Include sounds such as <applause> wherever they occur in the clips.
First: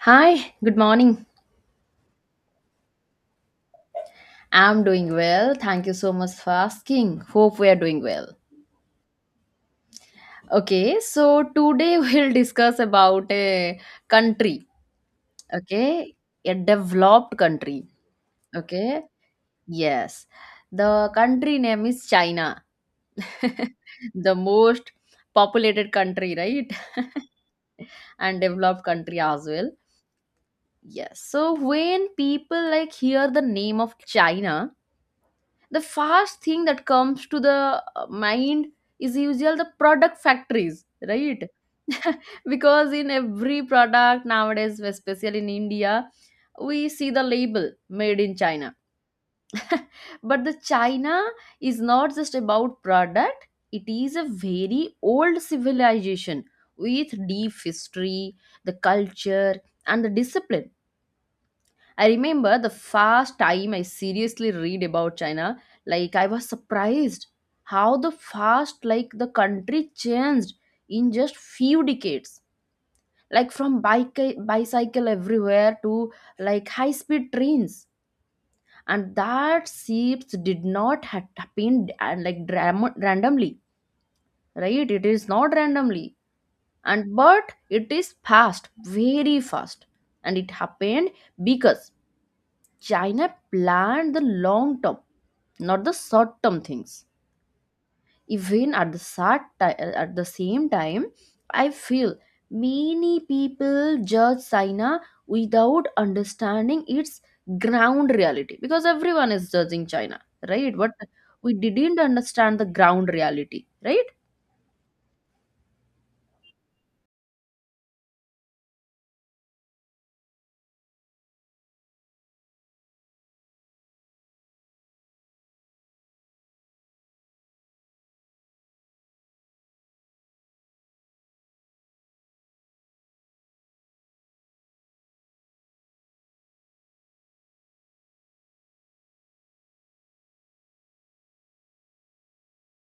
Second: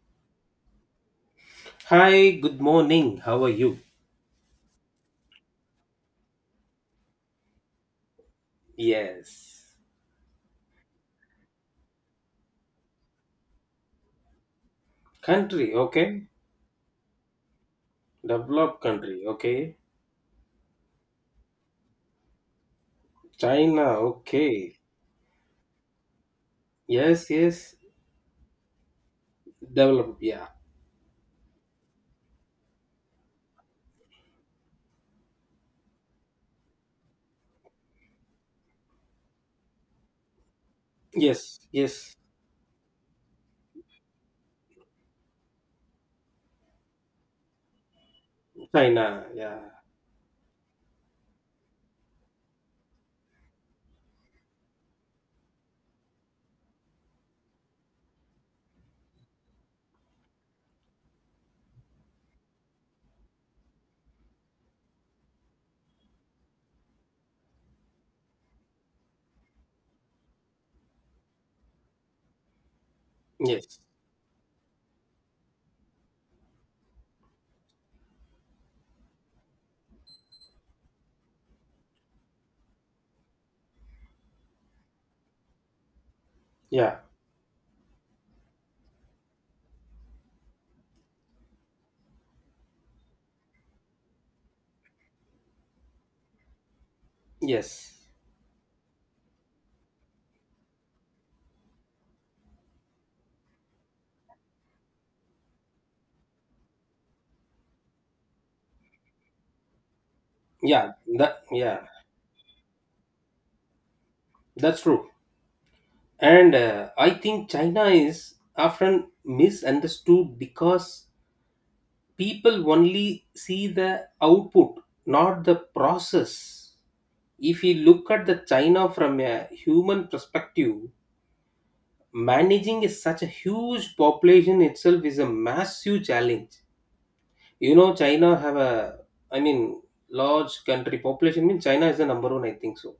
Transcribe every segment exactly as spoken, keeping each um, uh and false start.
Hi, good morning. Hi, good morning. How are you? I'm doing well. Thank you so much for asking. Hope we are doing well. Yes. Okay, so today <laughs> we'll discuss about a country, Country, okay? okay. A developed country, Developed okay? country, okay. Yes. The country name is China. <laughs> China, The okay. most populated country, right? <laughs> Yes, yes. And developed country as well. Developed, yeah. Yes. So when people like hear the name of China, the first thing that comes to the uh, mind is usually the product factories, right? Yes, <laughs> yes. Because in every product nowadays, especially in India, we see the label made in China. China, yeah. <laughs> But the China is not just about product. It is a very old civilization with deep history, the culture, and the discipline. I remember the first time I seriously read about China, like I was surprised how the fast like the country changed in just few decades. Like from Yes, bike bicycle everywhere to like high speed trains. And that shifts did not ha- happen and like dram- randomly, right? It is not randomly. yeah. And but it is fast, very fast. And it happened because China planned the long term, not the short term things. Yes, Even at the sad ti- at the same time, I feel many people judge China without understanding its ground reality, because everyone is judging China, right? But yeah. That, we yeah. didn't understand the ground reality, right? That's true. And uh, I think China is often misunderstood because people only see the output, not the process. If you look at the China from a human perspective, managing is such a huge population itself is a massive challenge. You know China have a, i mean large country population means China is the number one, I think so.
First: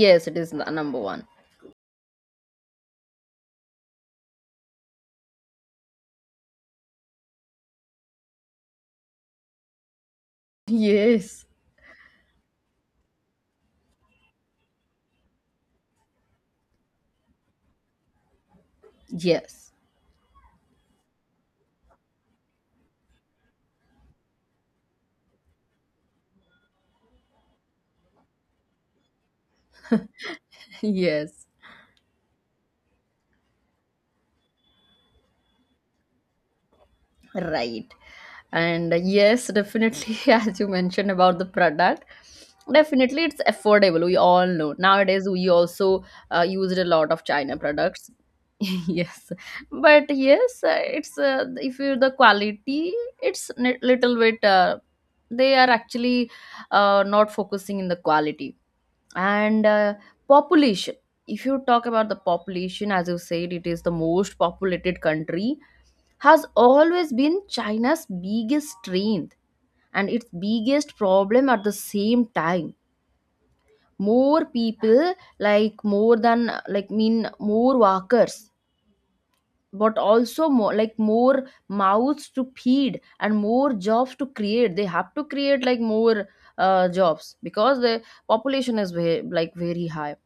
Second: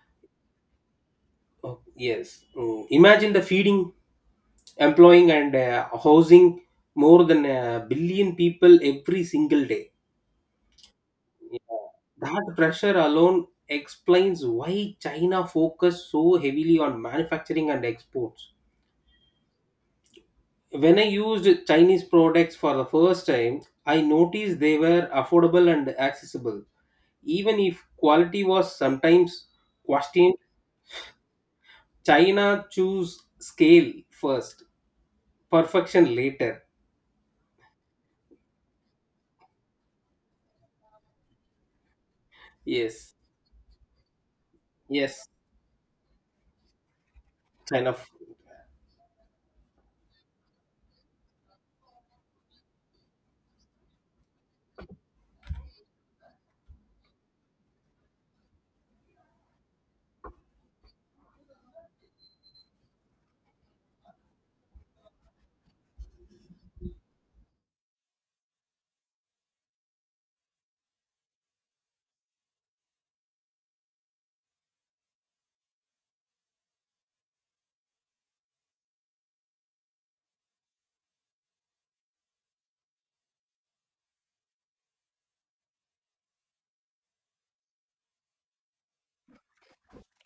Yes, it is n- number one. Oh, yes. Mm. Imagine the feeding, employing, and uh, housing more than a billion people every single day. Yes, Yeah. That pressure alone explains why China focus so heavily on manufacturing and exports. yes, When I used Chinese products for the first time, I noticed they were affordable and accessible. Even if quality was sometimes questioned, <laughs> yes. China choose scale first, perfection later. Right. And uh, yes, definitely, <laughs> as you mentioned about the product, Yes, definitely it's affordable. We all know. Nowadays, yes, we also uh, used a lot of China China. products. F- <laughs> yes. But yes, uh, it's uh, if you the quality, it's ni- little bit, uh, they are actually uh, not focusing in the quality. And uh, population, if you talk about the population, as you said, it is the most populated country, has always been China's biggest strength and its biggest problem at the same time. More people, like more than like mean more workers, but also more like more mouths to feed and more jobs to create. They have to create like more uh, jobs because the population is ve- like very high.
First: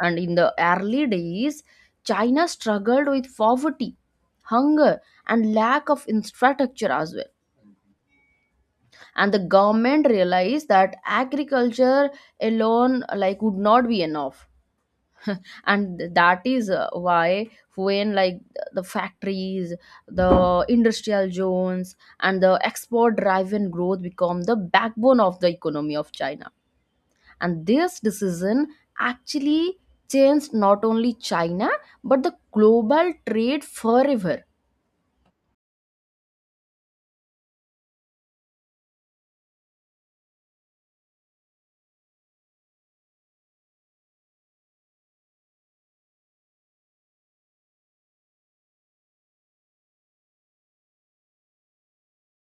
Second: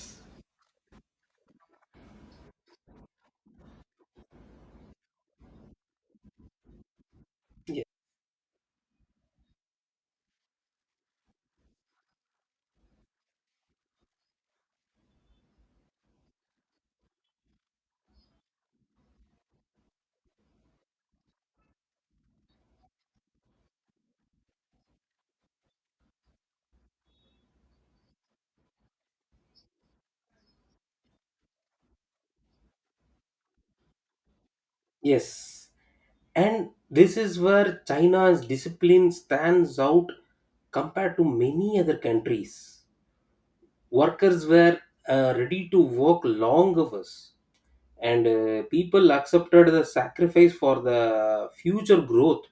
And in the early days, China struggled with poverty, hunger, and lack of infrastructure as well, Ye- and the government realized that agriculture alone like would not be enough, and that is uh, why, when like the factories, the industrial zones, and the export driven growth become the backbone of the economy of China. And this decision actually changed not only China but the global trade forever. yes. And this is where China's discipline stands out compared to many other countries. Workers were uh, ready to work long hours, and uh, people accepted the sacrifice for the future growth.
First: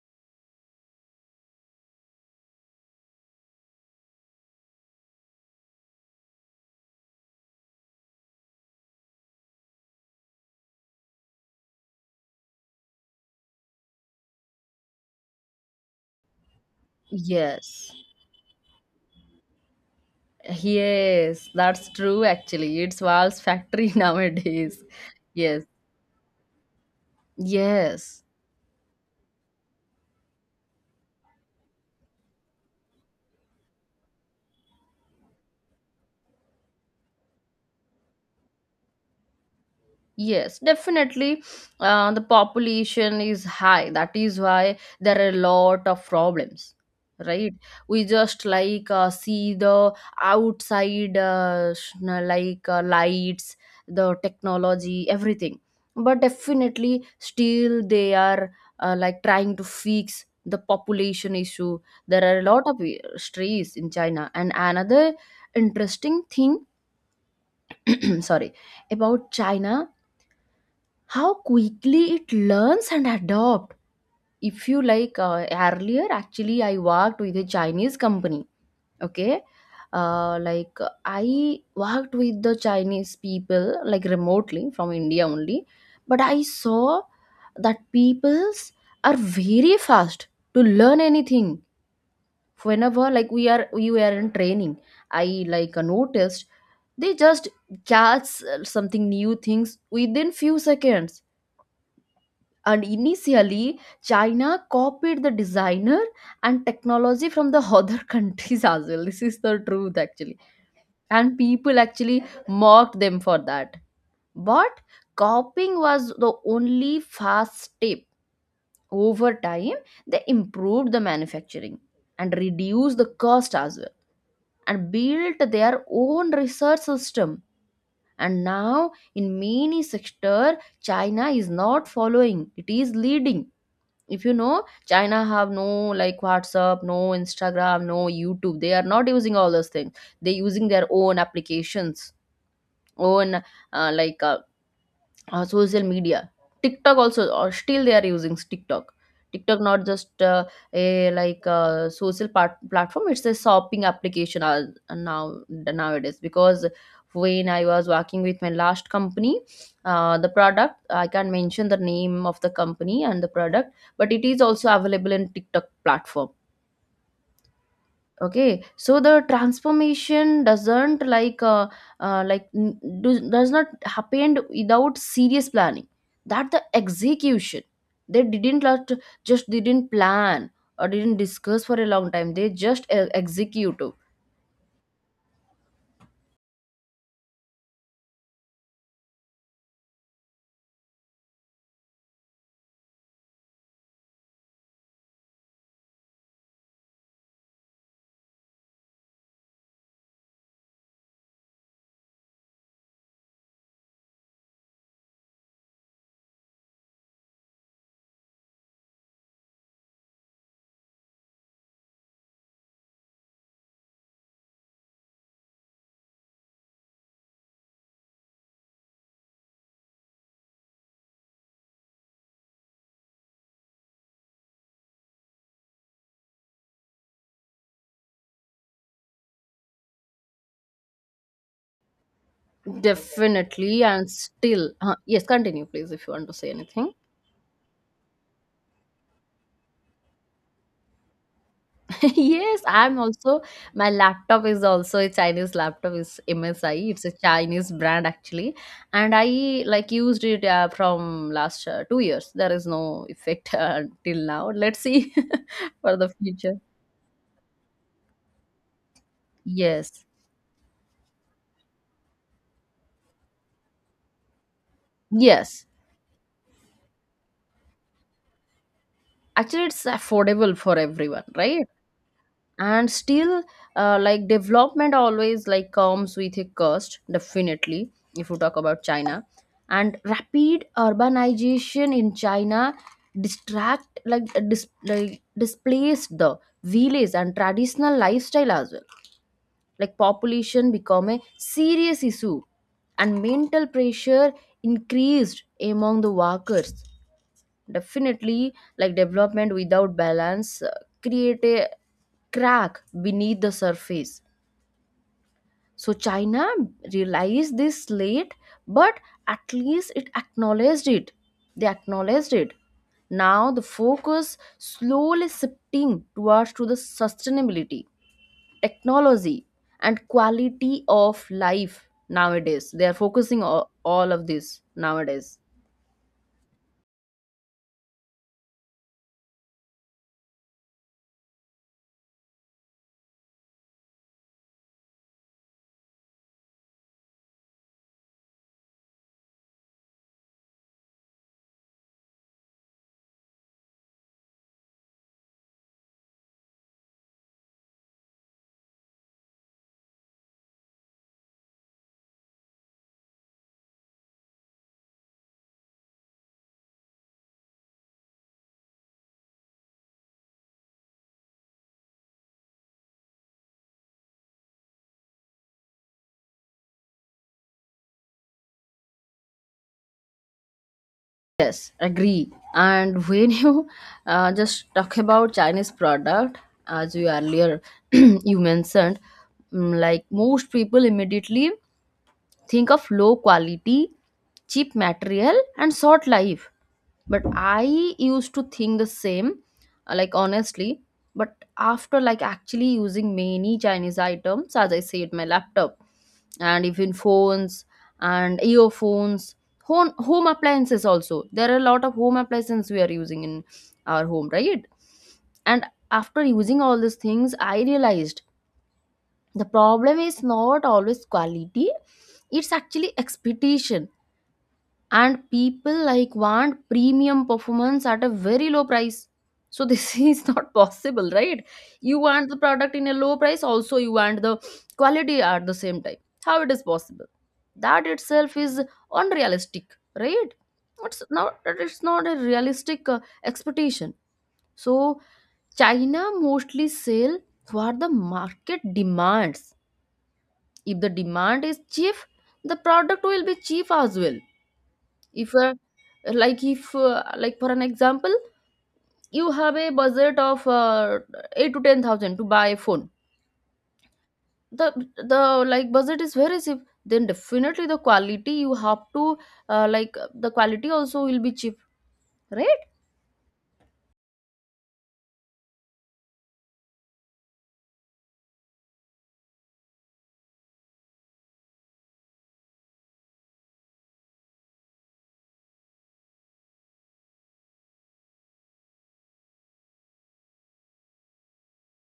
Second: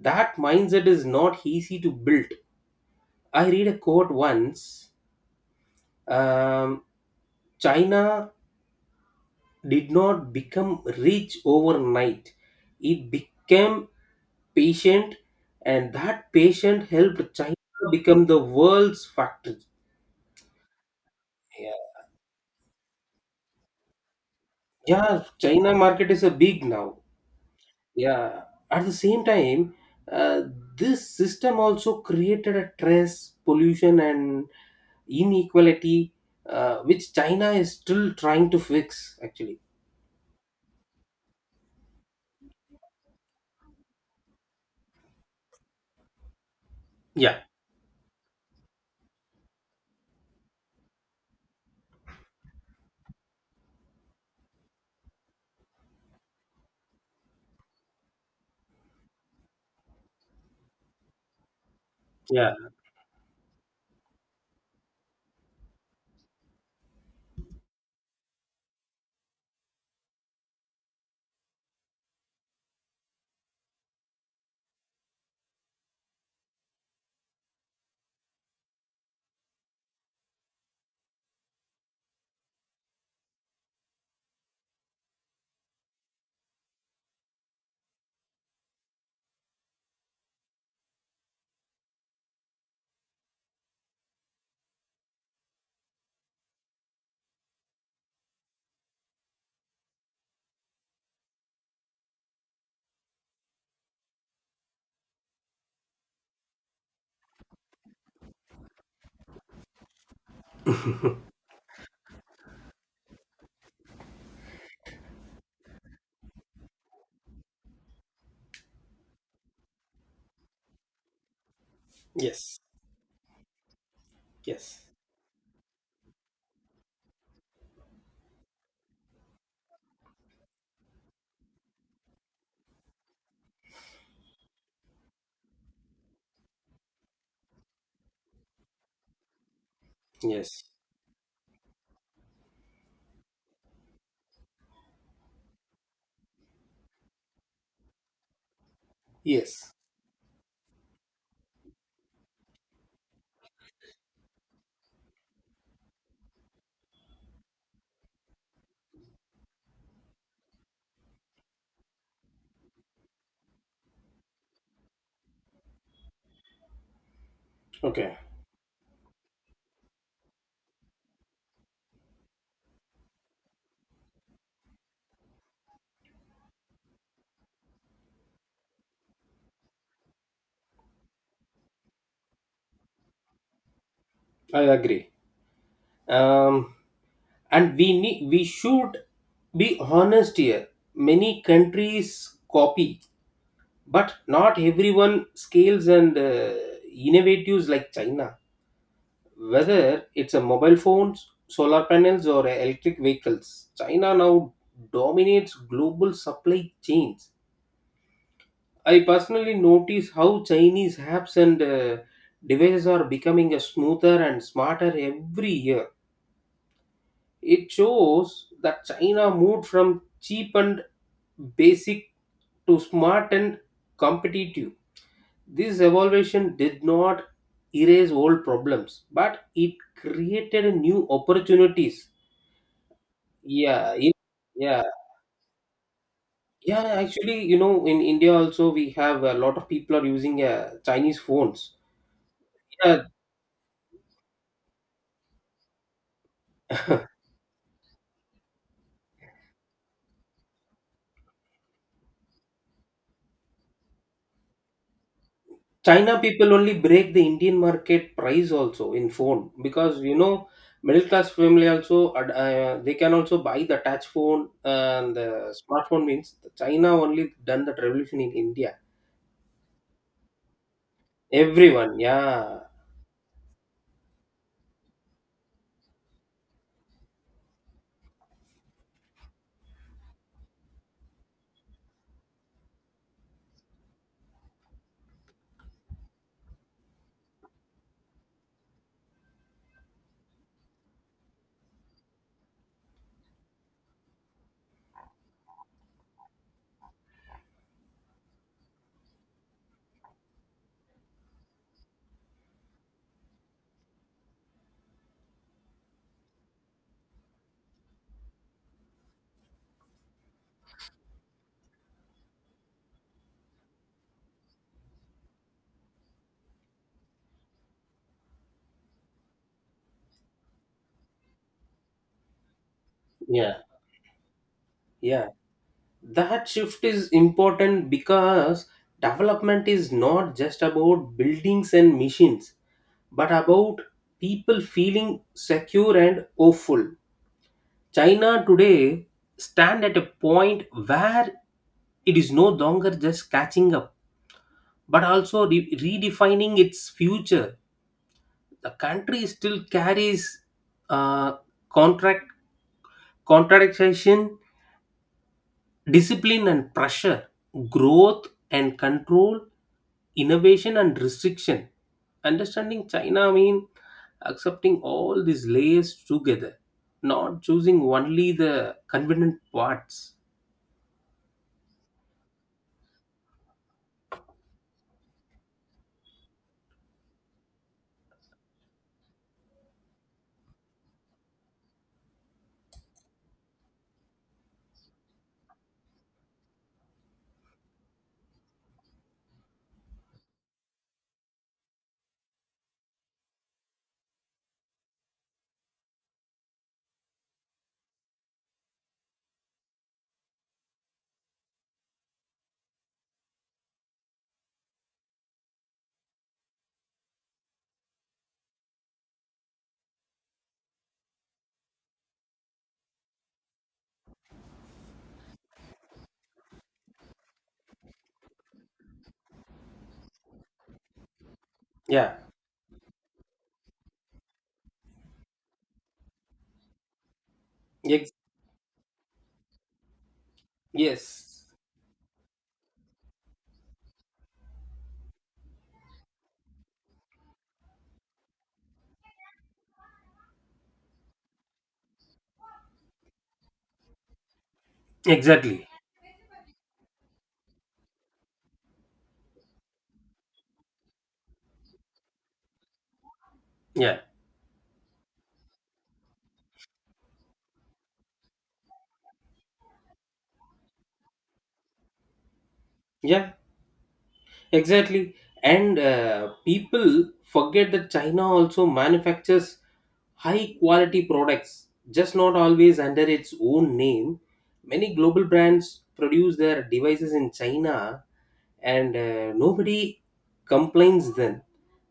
That mindset is not easy to build. I read a quote once. um, China did not become rich overnight. It became patient, and that patient helped China Yes. become the world's factory. Yes, Yeah, that's true actually. It's Valve's factory <laughs> nowadays. yeah, Yes. China market is a big now. Yes. Yeah. At the same time, uh, this system also created a stress pollution and inequality, uh, which China is still trying to fix actually. Yes, definitely. Uh, the population is high. That is why there are a lot of problems, Yeah, right? We just like uh, see the outside, uh, sh- na- like uh, lights, the technology, everything. But definitely, still they are uh, like trying to fix the population issue. There are a yeah. lot of uh, stress in China. And another interesting thing, <clears throat> sorry, about China, how quickly it learns and adopt. If you like uh, earlier, actually I worked with a Chinese company. Okay. Uh, like I worked with the Chinese people like remotely from India only. But I saw that peoples are very fast to learn anything. Whenever like we are we were in training, I like uh, noticed they just catch uh, something new things within few seconds. And initially, China copied the designer and technology from the other <laughs> countries as well. This is the truth actually. And people actually mocked them for that. But copying was the only fast step. Over time, they improved the manufacturing and Yes, reduced the cost as well, yes. and built their own research system. And now in many sector, China is not following, it is leading. If you know, China have no like WhatsApp, no Instagram, no YouTube. They are not using all those things. They Yes, using their own applications, own uh, like uh, uh, social media. TikTok also, or still they are using TikTok. TikTok yes. not just uh, a like uh, social part- platform. It's a shopping application as now nowadays, because when I was working with my last company, uh, the product, I can't mention the name of the company and the product, but it is also available in TikTok platform. Okay. Okay. So the transformation doesn't like uh, uh, like n- do, does not happen without serious planning, that the execution. They didn't lot- just didn't plan or didn't discuss for a long time. They just uh, execute. I agree. um and we need we should be honest here. Many countries copy, but not everyone scales and uh, innovatives like China. Whether it's a mobile phones, solar panels, or electric vehicles, China now dominates global supply chains. I personally notice how Chinese apps and uh, devices are becoming a smoother and smarter every year. It shows that China moved from cheap and basic to smart and competitive. This evolution did not erase old problems, but it created new opportunities. Definitely. Yeah, And it, still yeah, uh, yes, continue please if you want to say yeah. anything. Actually, you know, in India also we have a lot of people are using uh, Chinese phones. <laughs> Yes, I'm Yeah. also. My laptop is also a Chinese laptop. It's M S I. It's a <laughs> Chinese brand actually, and I like used it uh, from last uh, two years. There is no effect <laughs> uh, till now. Let's see <laughs> for the China people future. only break the Indian market price also in phone, because Yes, you know middle class family also ad- uh, they can also buy the touch phone and uh, yes. smartphone means China only done that revolution in India. Actually, it's affordable for everyone, right? Everyone, yeah, And still uh, like development always like comes with a cost, definitely. If you talk about China and rapid urbanization in China, distract like uh, dis- like displaced the village and traditional lifestyle as well. Like population become a serious issue, and mental pressure increased among the workers. Definitely, like development without balance uh, create a crack beneath the surface. So China realized this late, but at least it acknowledged it. They acknowledged it. Now the focus slowly shifting towards to the sustainability, technology, and quality of life nowadays. They are focusing yeah, all, all of this yeah. nowadays. That shift is important because development is not just about buildings and machines but about people feeling secure and hopeful. China today stand at a point where it is no longer just catching up but also re- redefining its future. The country still carries uh, contract contradiction, discipline and pressure, growth and control, innovation and restriction. Understanding China mean accepting all these layers together, not choosing only the convenient parts. Yes, agree. And when <laughs> you uh, just talk about Chinese product, as you earlier <clears throat> you mentioned, mm, like most people immediately think of low quality, cheap material, and short life. But I used to think the same, uh, like honestly. But after like actually using many Chinese items, as I said, my laptop and even phones and earphones, home, home appliances also. There are a lot of home appliances we are using in our home, right? And after using all these things, I realized the problem is not always quality, it's actually expectation. And people like want premium performance at a very low price, so this <laughs> is not possible, right? You Yeah. want the product in a low price, also you want the quality at the same time. How it is possible? That Ex- itself is unrealistic, right? it's not yes. it's not a realistic uh, expectation. So China mostly sell what the market demands. If the demand is cheap, the product will be cheap as well. if uh, Exactly. like if uh, like for an example, you have a budget of uh, eight to ten thousand to buy a phone, Yeah. the the like budget is very cheap. Then definitely the quality you have to uh, like, the quality also will be cheap, right? Yeah. Exactly. And uh, people forget that China also manufactures high quality products, just not always under its own name. Many global brands produce their devices in China and uh, nobody complains then.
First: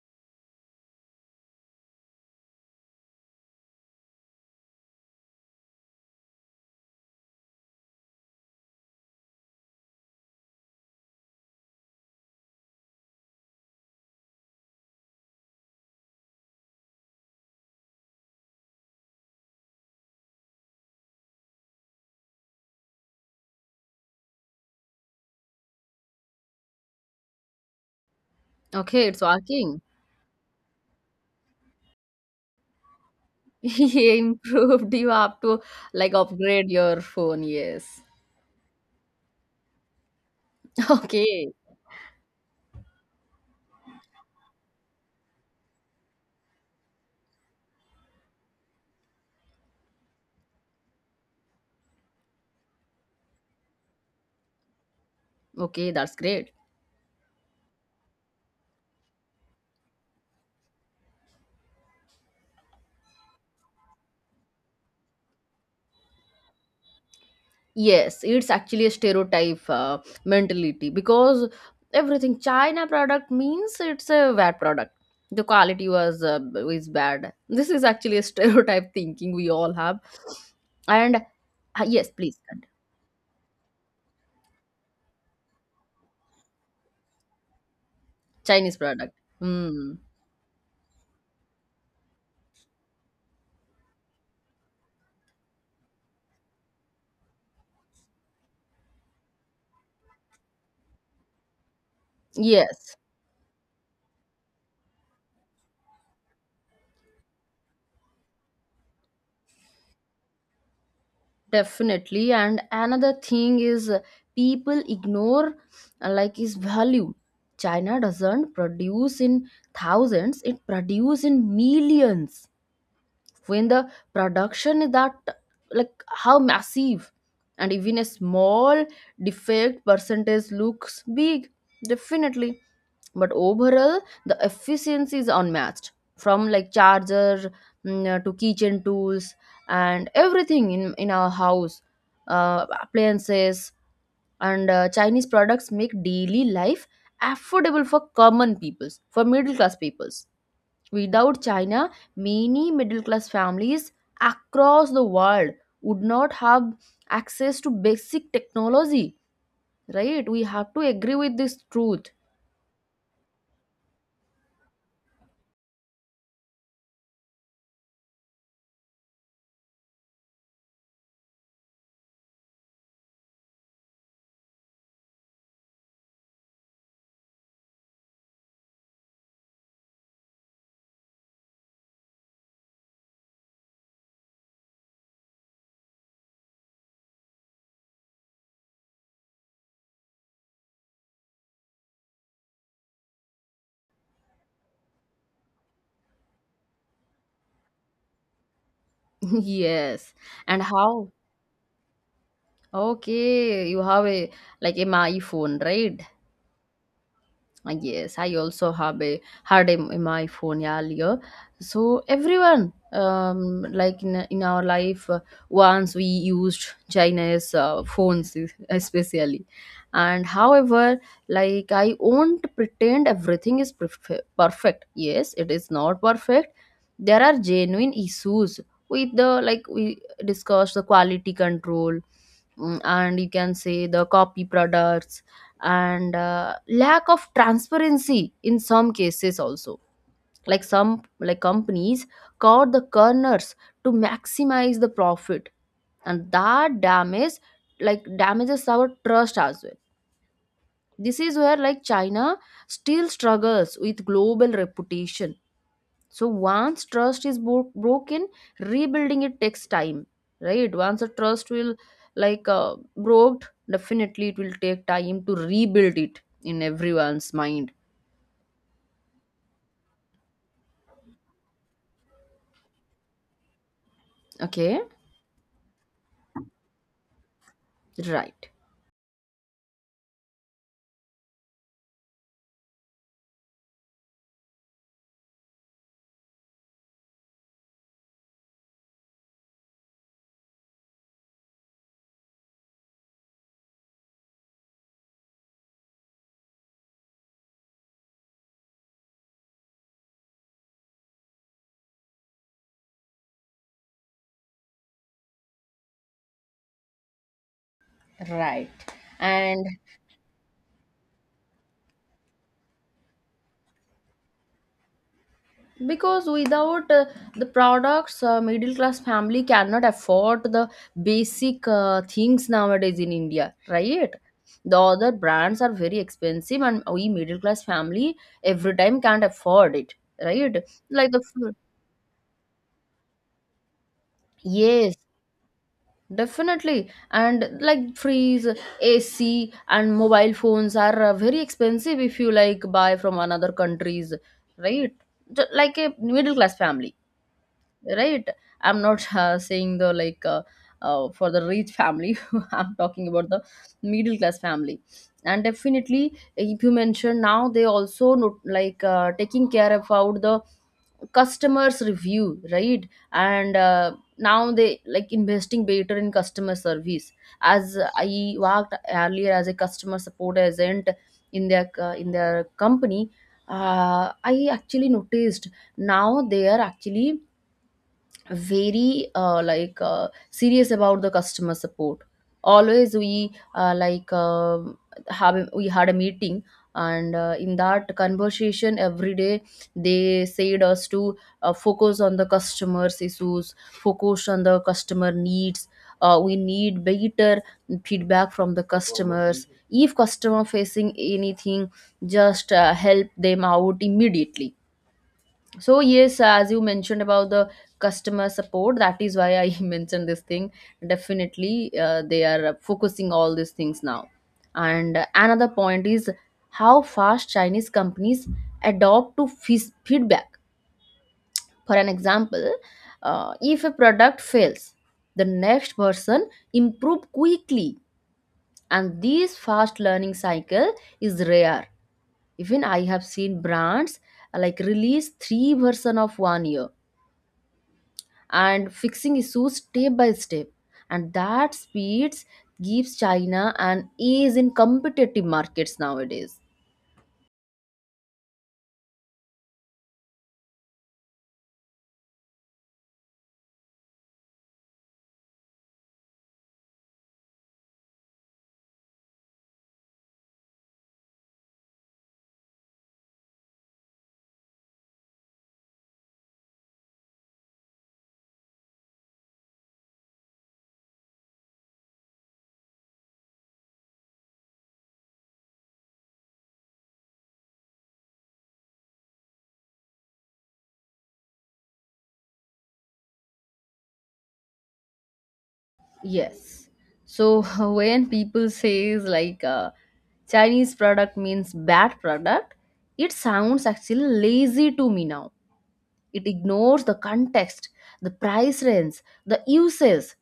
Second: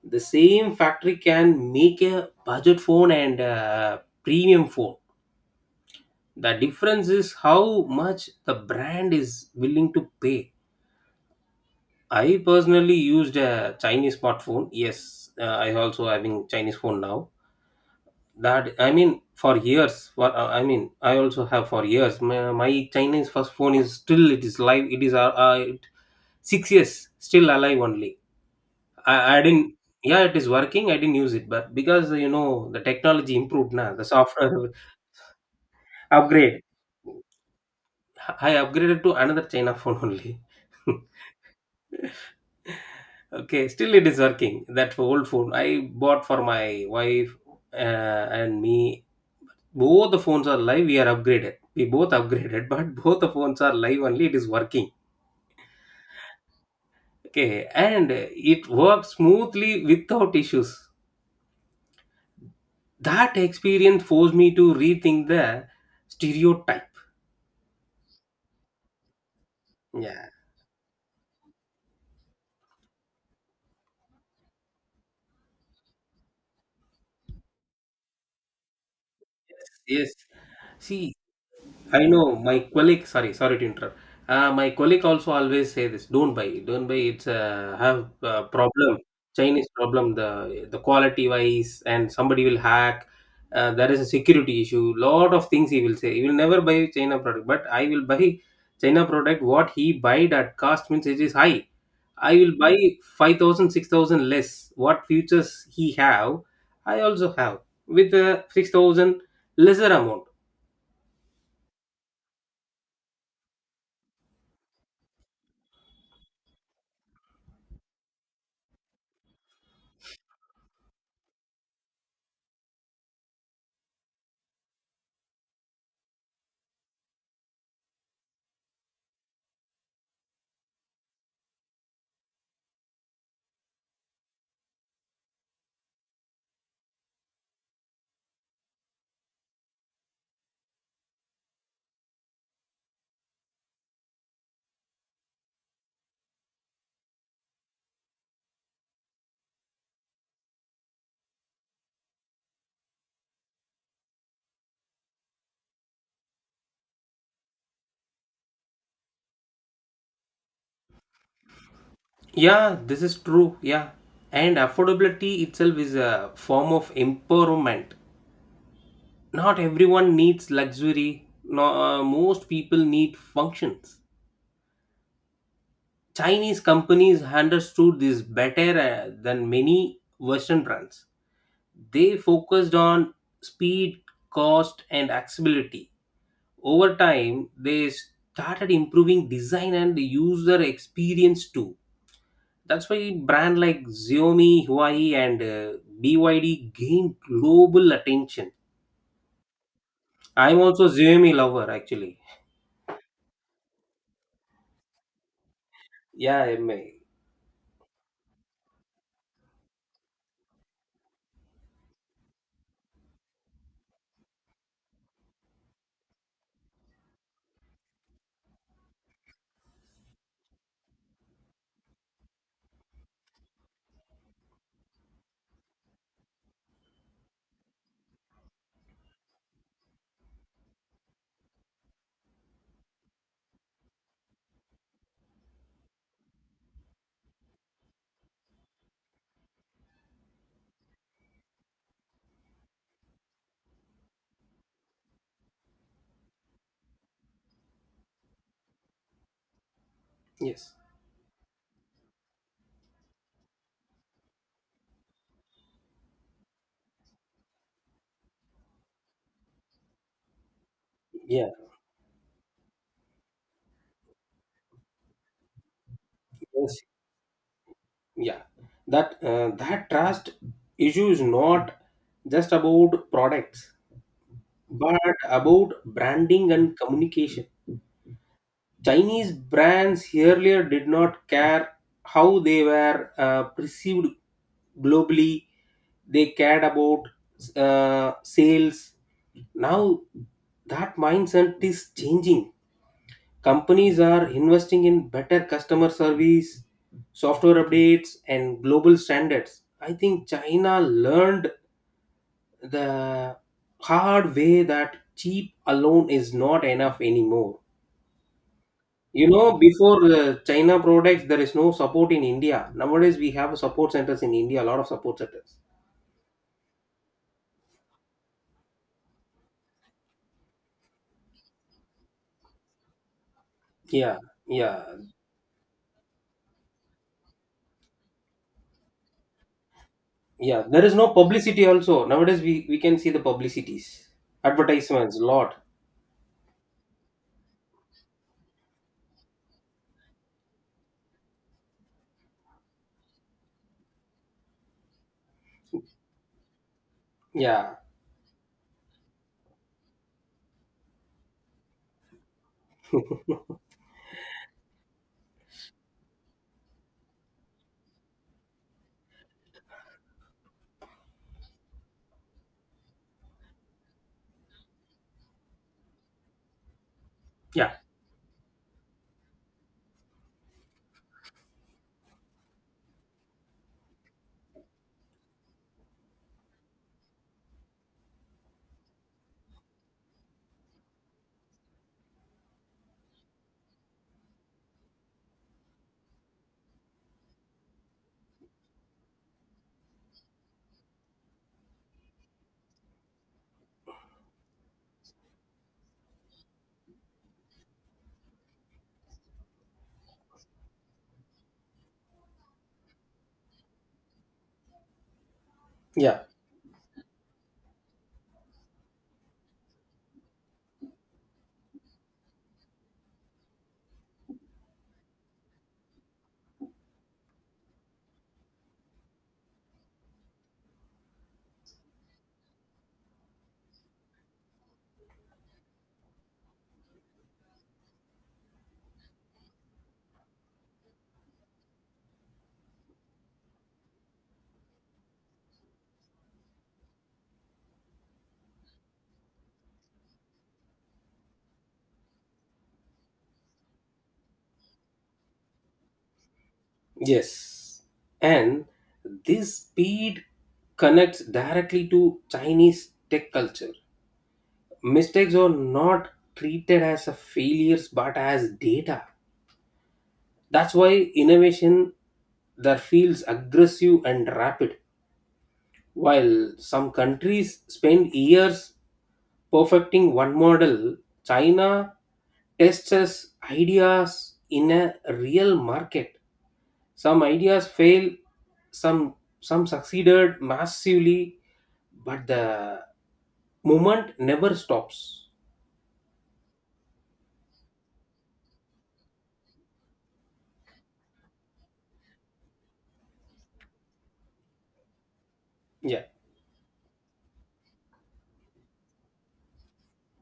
The same factory can make a budget phone and a premium phone. The difference is how much the brand is willing to pay. I personally used a Chinese smartphone. Yes, uh, I also having Chinese phone now. That, i mean for years. For uh, i mean I also have for years. My, my Chinese first phone is still, it is live, it is uh, uh, it- six years still alive only. Okay, it's I, I didn't. working. Yeah, it is working. I didn't use it, but because you know, the technology <laughs> improved now, the Yeah, software improved. You have to <laughs> like upgrade. upgrade your phone. Yes. I upgraded to another China phone only. <laughs> Okay. <laughs> Okay, still it is working. That old phone I bought for my wife uh, and me. Both the phones are live. We are upgraded. We both upgraded, <laughs> but both the phones are live only. It is working. Okay, that's great. Okay, and it worked smoothly without issues. That experience forced me to rethink the stereotype. Yes, it's actually a stereotype uh, Yes, mentality, because everything China product means it's a bad product. The quality was uh, is bad. This is actually a stereotype <laughs> thinking we all have. yes. See, And uh, I yes, know please. my And colleague. Sorry, sorry to interrupt. Uh, my colleague also always say this: don't buy, don't buy. It's a Have a Chinese problem, product. Chinese Hmm. problem. The the quality wise, and somebody will hack. Uh, there is a security issue. Lot of things he will say. He will never buy China product, but I will buy China product. What he buyed at cost means it is high. I will buy Yes, five thousand, six thousand less. What futures he have, I also have with a six thousand lesser amount. definitely. And another thing is uh, people ignore uh, like is value. China doesn't produce in thousands; it produce in millions. When the production is that, like how massive, and even a small defect percentage looks big, definitely. But overall the efficiency is unmatched, from like charger mm, uh, to kitchen tools and everything in in our house, uh, appliances. And uh, Chinese products make daily life affordable for common peoples, for middle class peoples. Without China, many middle class families across the world would not have access to basic technology, right? We have to agree with this truth. Yeah, this is true. Yeah. And affordability itself is a form of empowerment. Not everyone needs luxury, no, uh, most people need functions. Chinese companies understood this better uh, than many Western brands. They focused on speed, cost, and accessibility. Over time, they started improving design and user experience too. That's why brand like Xiaomi, Huawei, and uh, B Y D gained global attention. <laughs> Yes. I'm And also how? Xiaomi lover actually. Okay, you have a like a my phone, right? Yeah, I'm, uh, Uh, Yes, I also have a had a, m- my phone earlier. So everyone, um, like in in our life, uh, once we used China's uh, phones, es- especially, and however, like I won't pretend everything is perf- perfect. Yes, it is not perfect. There are genuine issues with the, like we discussed, the quality control. Mm, and you can say the copy products, and uh, lack of transparency in some cases also, like some like companies cut the corners to maximize the profit, and that damage like damages our trust as well. yes, This is where like China still struggles with global reputation. So once trust is bro- broken, rebuilding it takes time, right? Once a yeah, trust will like uh, broke, definitely it will take time to rebuild it in yes, everyone's mind. yeah. That uh, that trust issue is not just about products, Okay, but about branding and communication. right. Chinese brands earlier did not care how they were uh, perceived globally, they cared about uh, sales. Now that mindset is changing. Companies are investing in better customer service, software updates, and global standards. I think China learned the hard way that cheap alone is not enough anymore. Right. You know, And before uh, China products, there is no support in India. Nowadays, we have support centers in India, a lot of support centers. because without uh, the products, uh, middle class family cannot afford the basic uh, things nowadays in india, right? Yeah, The yeah, other brands are very expensive and we middle class family every time can't afford it, right? yeah. There is no Like the food. publicity also. Nowadays, we, we can see the publicities, Yes, advertisements, lot. definitely. And like freeze, ac and mobile phones are uh, very expensive if you like buy from another countries, right? Ju- like a middle class family, Yeah, right? I'm not uh, saying the like uh, uh, for the rich family. <laughs> I'm talking about the middle class family. And definitely if you mention, now they also not, like uh, taking care about the customers review, right? And uh, now they like investing better in customer service. yeah, As I worked earlier as a customer support agent in their uh, in their company, uh, I actually noticed now they are actually very, uh, like uh, serious about the customer support. Always we uh, like um have a- we had a meeting, and uh, in that conversation every day they said us to uh, focus on the customers issues, focus on the customer needs. Uh, we need better feedback from the customers. If customer facing anything, just uh, help them out immediately. So yes, yeah, as you mentioned about the customer support, that is why I <laughs> mentioned this thing. Definitely, uh, they are focusing all these things now. And another point is how fast Chinese companies adopt to fees- feedback. For an example, uh, if a product fails, the next person improve quickly, and this fast learning cycle is rare. Even I have seen brands uh, like release three version of one year and fixing issues step by step, and that speed gives china an ease in competitive markets nowadays. yes. And this speed connects directly to Chinese tech culture. Mistakes are not treated as a failures but as data. That's why innovation there feels aggressive and rapid. While some countries spend years perfecting one model, China tests its ideas in a real market. Some ideas fail, some some succeeded massively, but the movement never stops. Yes. So <laughs> when people says like uh, chinese product means bad product, it sounds actually lazy to me now. Yeah. It ignores the context, the price range, the uses.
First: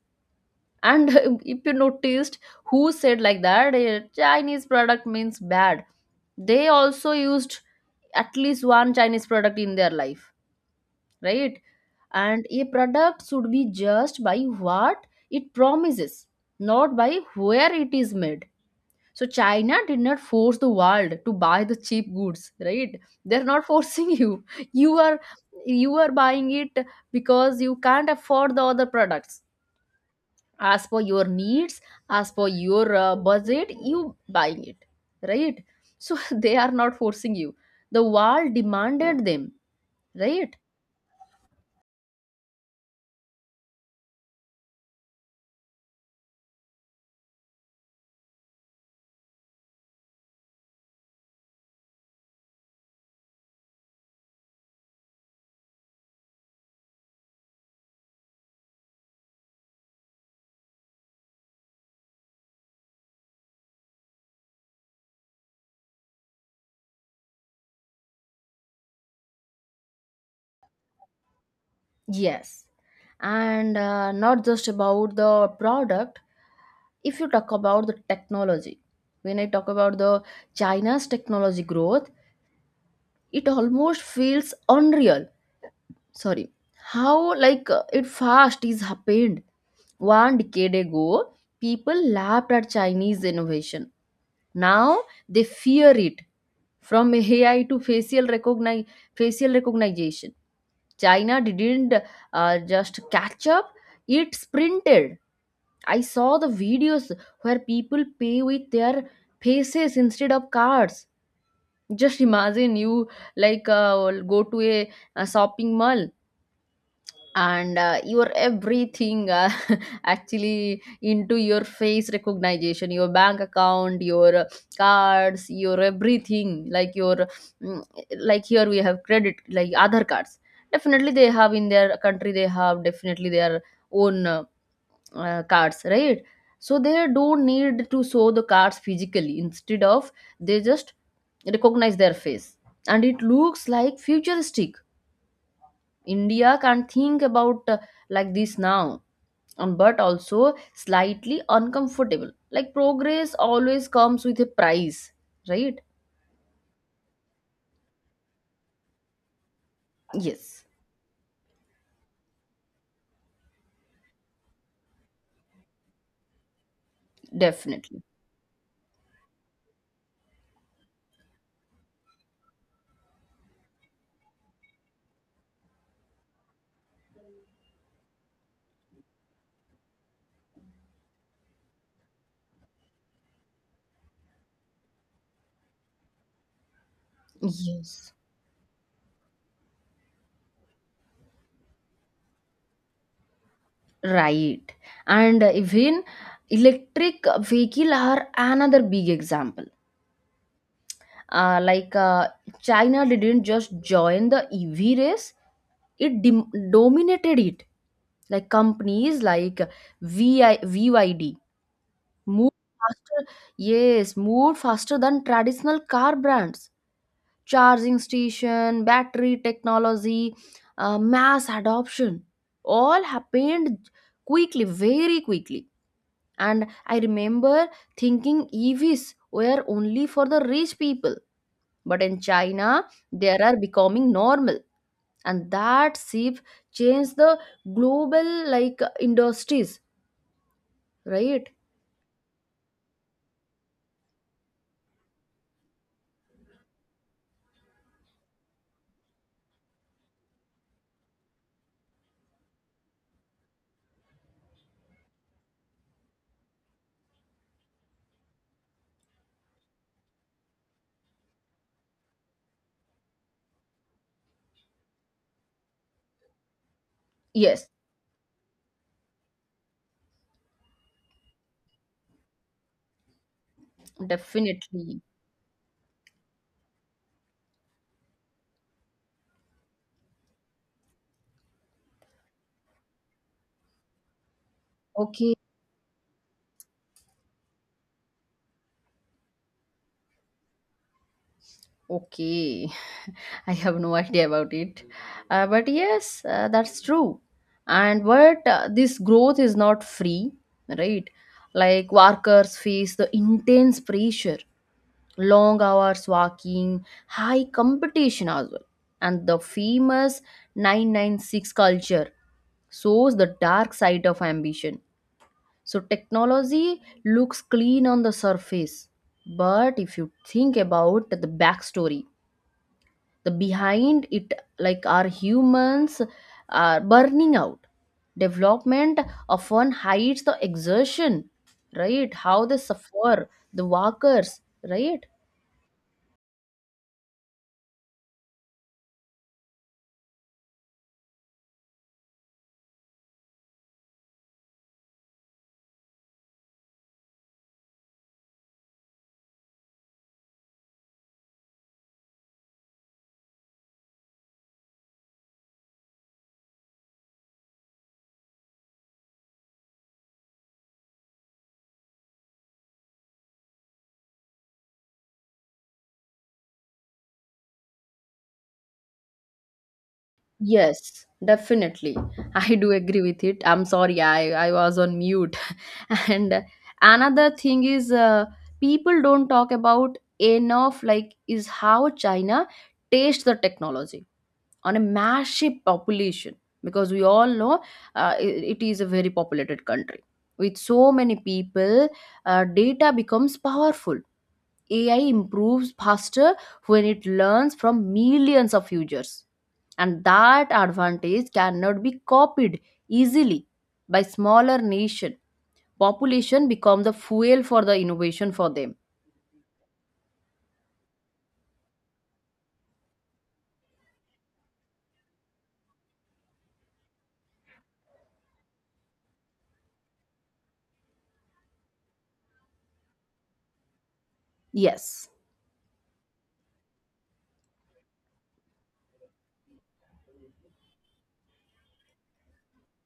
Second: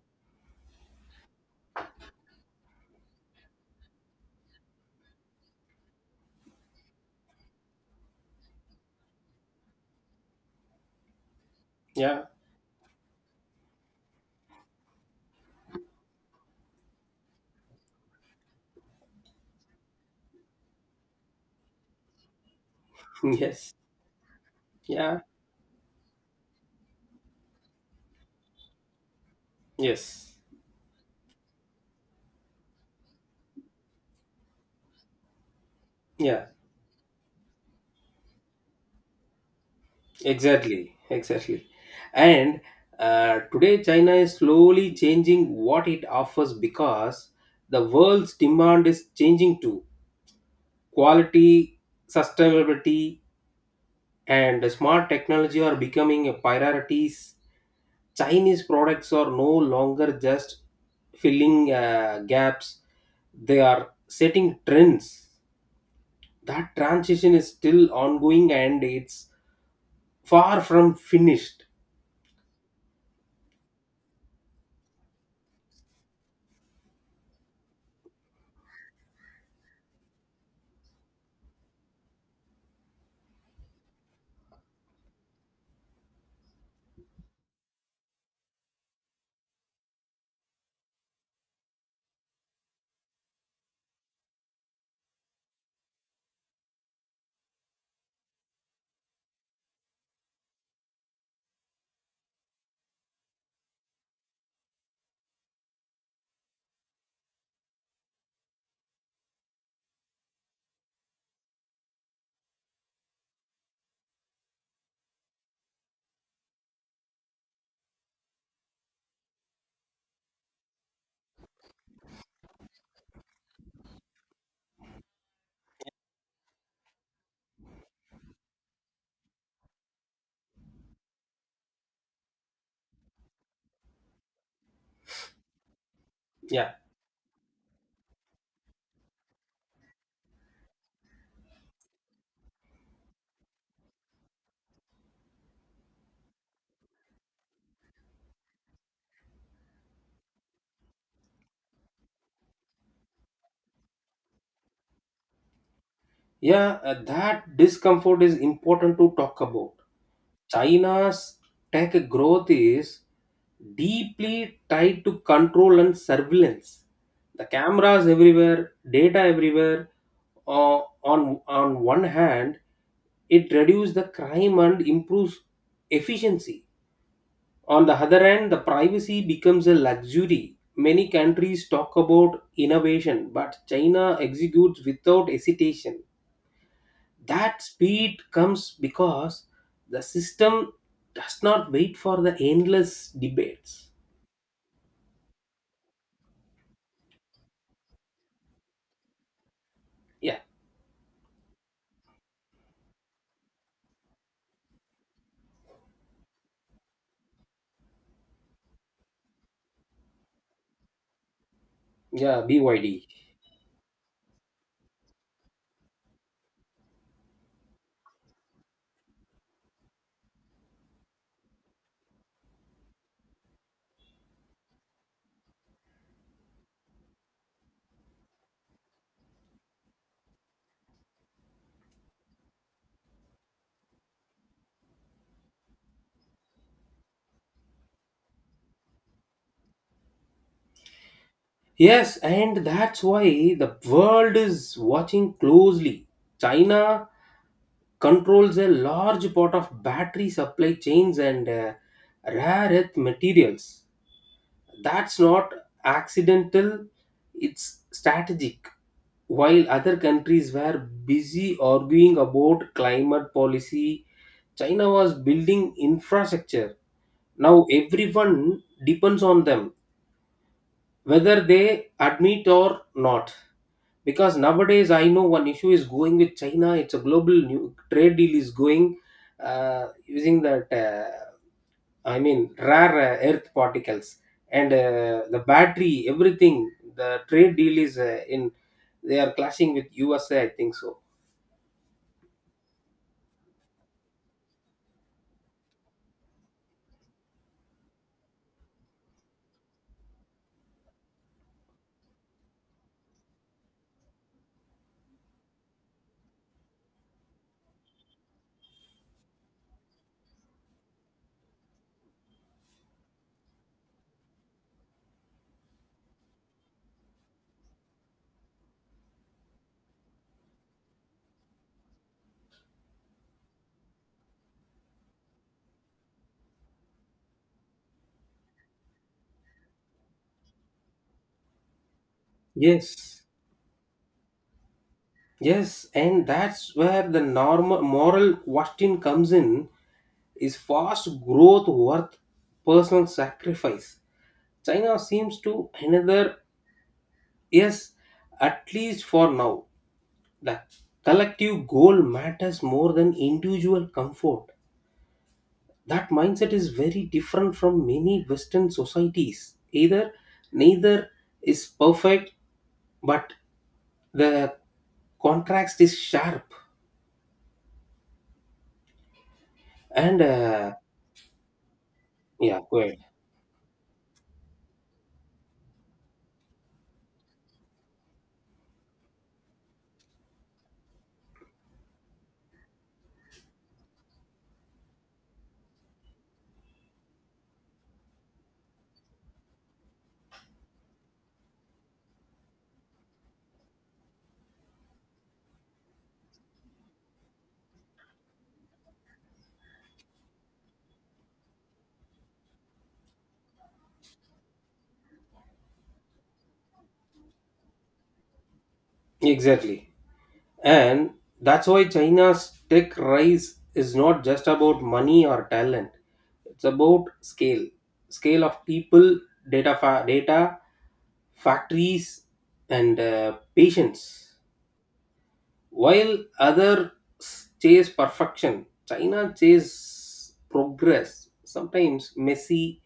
And <laughs> if you noticed who said like that, eh, chinese product means bad, they also used at least one chinese product in their life, right? Yeah. <laughs> And a product should be judged by what it promises, not by where it is made. So china did not force the world to buy the cheap goods, right? They're not Yes. forcing you. <laughs> You Yeah. are, you are buying it because you can't afford the other products, Yes. as per your needs, as per your uh, budget you buying it, right? So <laughs> Yeah. they are not forcing you, the world demanded them, right? Exactly, exactly. And uh, today, China is slowly changing what it offers because the world's demand is changing too. Quality, sustainability, and smart technology are becoming a priorities. Chinese products are no longer just filling uh, gaps, they are setting trends. That transition is still ongoing and it's far from finished. Yes. And uh, not just about the product, if you talk about the technology, when I talk about the china's technology growth, it almost feels unreal. Sorry. How like uh, it fast is happened. One decade ago people laughed at chinese innovation, now they fear it. From ai to facial recognize facial recognition, china didn't uh, just catch up, it sprinted. I saw the videos where people pay with their faces instead of cards. Just imagine you like uh, go to a, a shopping mall, and uh, your everything uh, actually into your face recognition, your bank account, your uh, cards, your everything, like your mm, like here we have credit like other cards. Definitely they have in their country, they have definitely their own, uh, uh, cards, right? Yeah. So they don't need to show the cards physically, instead of they just recognize their face. And it looks like futuristic. India can't think about uh, like this now. Um, but also slightly uncomfortable. Like progress always comes with a price, right? Yeah, uh, that discomfort is important to talk about. Yes, China's tech growth is deeply tied to control and surveillance. The definitely. cameras everywhere, data everywhere. Uh, on on one hand, it reduces the crime and improves efficiency. On the other hand, the privacy becomes a luxury. Many countries talk about innovation, but China executes without hesitation. That Yes. speed comes because the system does not wait for the endless debates. Right. And uh, even electric vehicle are another big example. Yeah, Uh, like uh, China didn't just join the E V race, it dim- dominated it. Like companies like V I V Y D V Y D yeah, moved B Y D. faster, yes, moved faster than traditional car brands. Charging station, battery technology, uh, mass adoption, all happened quickly, very quickly. And I remember thinking E Vs were only for the rich people, but in China, they are becoming normal, and that shift changed the global like industries, right? Yes, and that's why the world is watching closely. China controls a large part of battery supply chains and uh, rare earth materials. That's not accidental, it's strategic. While other countries were busy arguing about climate policy, China was building infrastructure. Now Yes, everyone depends on them, whether they admit or not. Because nowadays, definitely. I know one issue is going with China. It's a global new trade deal is going uh, using that. Uh, I mean, rare uh, earth particles and uh, Okay. the battery, everything. The trade deal is uh, in. They are clashing with U S A, I think so. Okay, <laughs> I have no idea about it. Uh, but yes, uh, that's true. And but uh, this growth is not free, right? Like workers face the intense pressure, long hours working, high competition as well. And the famous nine nine six culture shows the dark side of ambition. So technology looks clean on the surface, but if you think about the backstory, the behind it, like our humans are burning out, development often hides the exertion, right? How they Yes. suffer the workers, right? Yes, and that's where the normal moral question comes in. Is fast growth worth personal sacrifice? China seems to another, yes, at least for now. The collective goal matters more than individual comfort. That mindset is very different from many Western societies. Either Neither is perfect, but the contrast is sharp. And uh, Yes, definitely. <laughs> I yeah, do go ahead. agree with it. I'm sorry, i i was on mute. <laughs> And another thing is, uh, people don't talk about enough like is how china tastes the technology on a massive population. Because we all know, uh, i- it is a very populated country with so many people. Uh, data becomes powerful, ai improves faster when it learns from millions of users, and that advantage cannot be copied easily by smaller nation. Population become the fuel for the innovation for them. Exactly. And that's why China's tech rise is not just about money or talent. It's about scale, scale of people, data, fa- data, factories, and uh, patience. Yes. While others chase perfection, China chase progress. Sometimes messy,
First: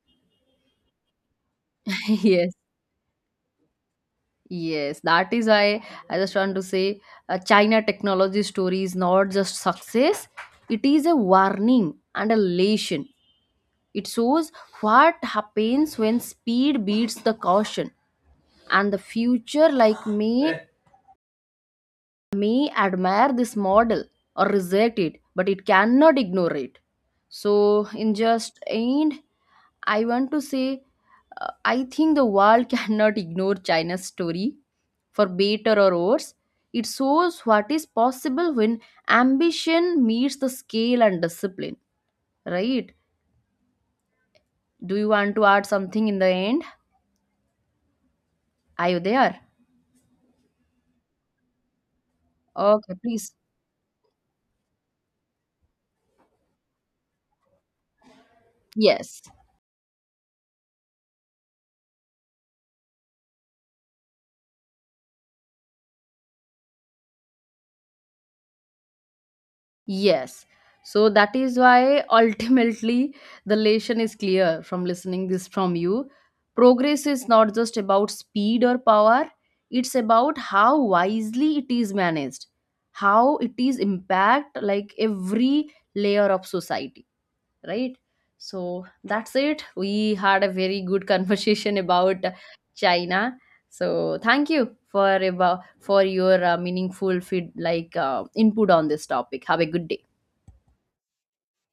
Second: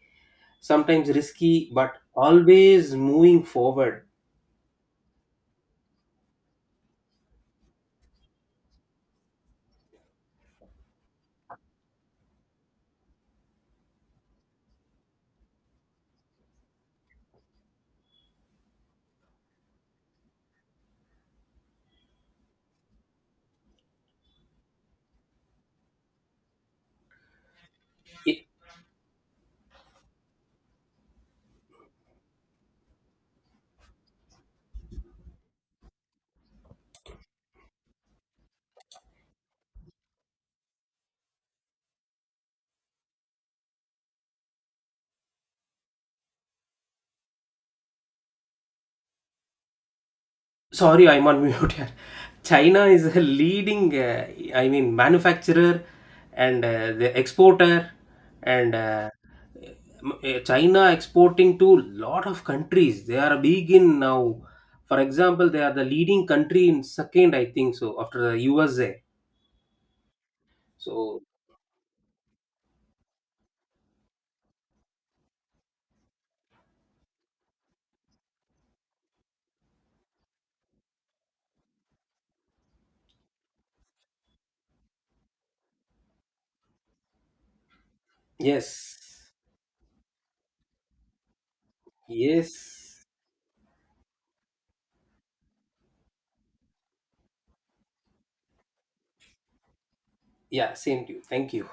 sometimes risky, but <laughs> Yes. always moving forward. Yes, that is why I just want to say, uh, China technology story is not just success, it is a warning and a lesson. It shows what happens when speed beats the caution, and the future like may may admire this model or reject it, but it cannot ignore it. So, in just end, I want to say, uh, I think the world <laughs> cannot ignore China's story, for better or worse. It shows what is possible when ambition meets the scale and discipline, right? Do you want to add something in the end? Are you there? Sorry, I'm on mute here. China Okay, is a please. leading, uh, I mean, manufacturer and uh, the exporter, and uh, Yes. m- uh, China exporting to lot of countries. They are big in now. For example, they are the leading country in second, I think so, after the U S A. Yes. So So that is why <laughs> ultimately the lesson is clear from listening this from you. Progress is not just about speed or power, it's about how wisely it is managed, how it is impact like every layer of society, right? So yes, that's it. We had a very good <laughs> conversation about yes, China. So thank you for about for your uh, meaningful feed like uh, input on this topic. Have a good day. yeah, same to you. Thank you.